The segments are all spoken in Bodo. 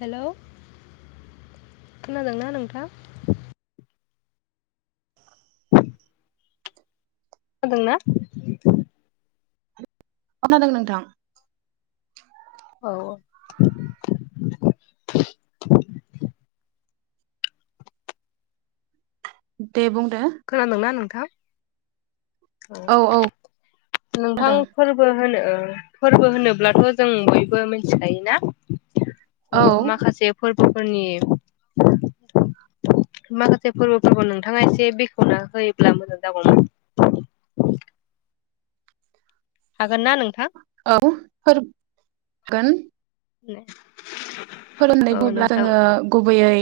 हेलौ खोनादोंना नोंथां खोनादोंना [unintelligible] नोंथां औ देबं [unintelligible] खोनादोंना नों [unintelligible] थां औ औ नोंथां खोनादों फोरबो होनो फोरबो होनोब्लाथ' जों बयबो मिथिखायोना औ अ माखासे [unintelligible] [unintelligible] फोरनि माखासे फोरबोफोरखौ नोंथाङा एसे बेखेवना होयोब्ला मोजां जागौमोन हागोन ना नोंथां गोन [unintelligible] फोरोंनाय औ बब्ला नोंथां जोङो गुबैयै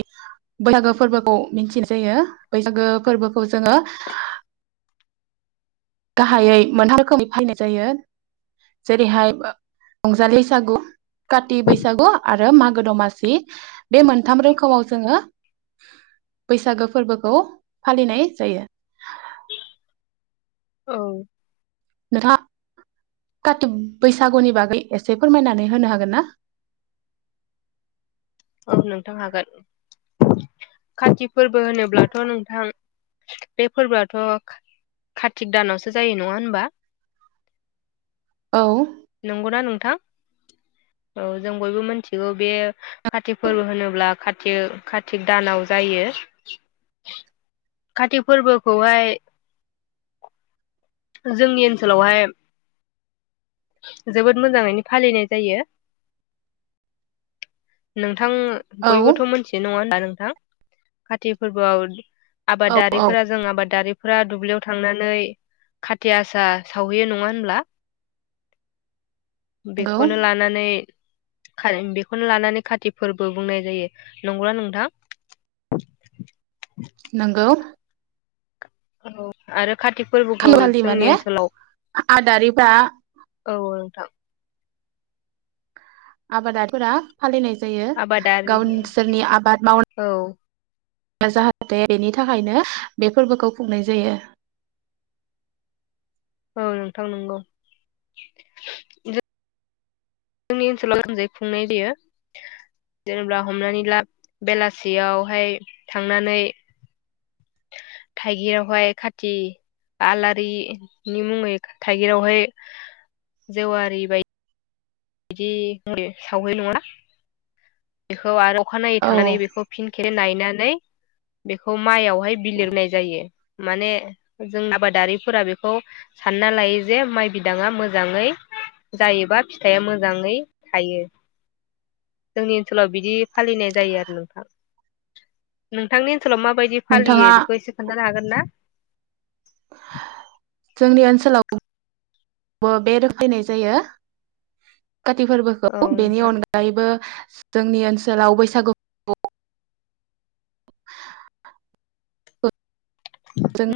बैसागो फोरबोखौ मिथिनाय जायो बैसागो फोरबोखौ जोङो गाहायै मोनथाम रोखोमै फालिनाय जायो जेरैहाय रंजालि बैसागु काति बैसागु आरो मागो दमासि बे मोनथाम रोखोमाव जोङो बैसागो फोरबोखौ फालिनाय जायो औ नोंथाङा काति बैसागुनि बागै एसे फोरमायनानै होनो हागोन ना औ नोंथां हागोन काति फोरबो होनोब्लाथ' नोंथां बे फोरबोआथ' कारतिक दानावसो जायो नङा होनबा औ नंगौना नोंथां औ जों बयबो मिथिगौ बे काति फोरबो होनोब्ला काति कारतिक दानाव जायो काति फोरबोखौहाय जोंनि ओनसोलावहाय जोबोद मोजाङैनो फालिनाय जायो नोंथां औ बयबोथ' मोनथि नङा होना नों था काति फोरबोआव औ औ आबादारिफोरा जों आबादारि फ्रा दुब्लियाव थांनानै खाथि आसा सावहैयो नङा होनब्ला नंगौ बेखौनो लानानै खा बेखौनो लानानै खाति फोरबो बुंनाय जायो नंगौला नोंथां नोंगौ औ आरो काति फोरबोखौ खालि जोंनि माने ओनसोलाव आदारिफ्रा औ नोंथां आबादारिफोरा फालिनाय जायो आबादारि गावसोरनि आबाद औ मावनानै जाहाथे बेनि थाखायनो बे फोरबोखौ खुंनाय जायो औ नोंथां नंगौ जोंनि ओनसोलाव आंजाय खुंनाय जायो जेनेबा हमनानै लाब बेलासियावहाय थांनानै थाइगिरावहाय खाथि आलारिनि मुङै थाइगिरावहाय जेवारि बायदि बिदि है सावहै नङा बेखौ आरो अखाखानायनायै औ थांनानै बेखौ फिन गख नायनानै बेखौ माइयाव बेवहाय बिलिरनाय जायो माने जों आबादारिफोरा बेखौ सानना लायो जे माइ बिदाङा मोजाङै जायोबा फिथाइया मोजाङै थायो जोंनि ओनसोलाव बिदि फालिनाय जायो आरो नोंथां नोंथांनि ओनसोलाव माबायदि फालियो नोंथाङा बेखौ एसे खोन्थानो हागोन ना जोंनि ओनसोलावबो बे रोफैनाय जायो काति फोरबोखौ औ बेनि नोंथां अनगायैबो जोंनि ओनसोलाव बैसागु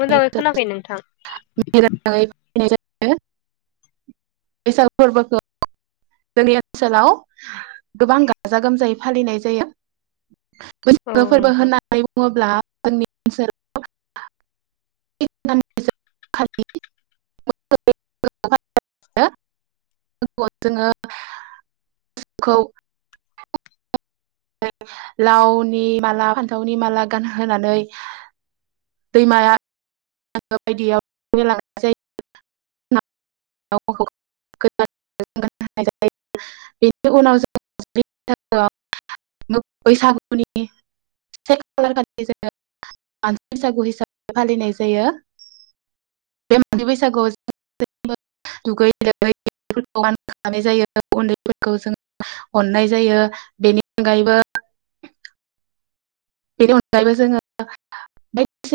मोजाङै खोनाखै नोंथां हो बेैसाग फोरबोखौ जोंनि ओनसोलाव गोबां गाजा गोमजायै फालिनाय जायो औ बैसागो फोरबो नोंथां। होननानै बुङोब्ला जोंनि ओनसोलाव [unintelligible] लावनि माला फान्थावनि माला गानहोनानै दैमाया [unintelligible] [unintelligible] बेनि अनगायैबो जोङो बायदिसिना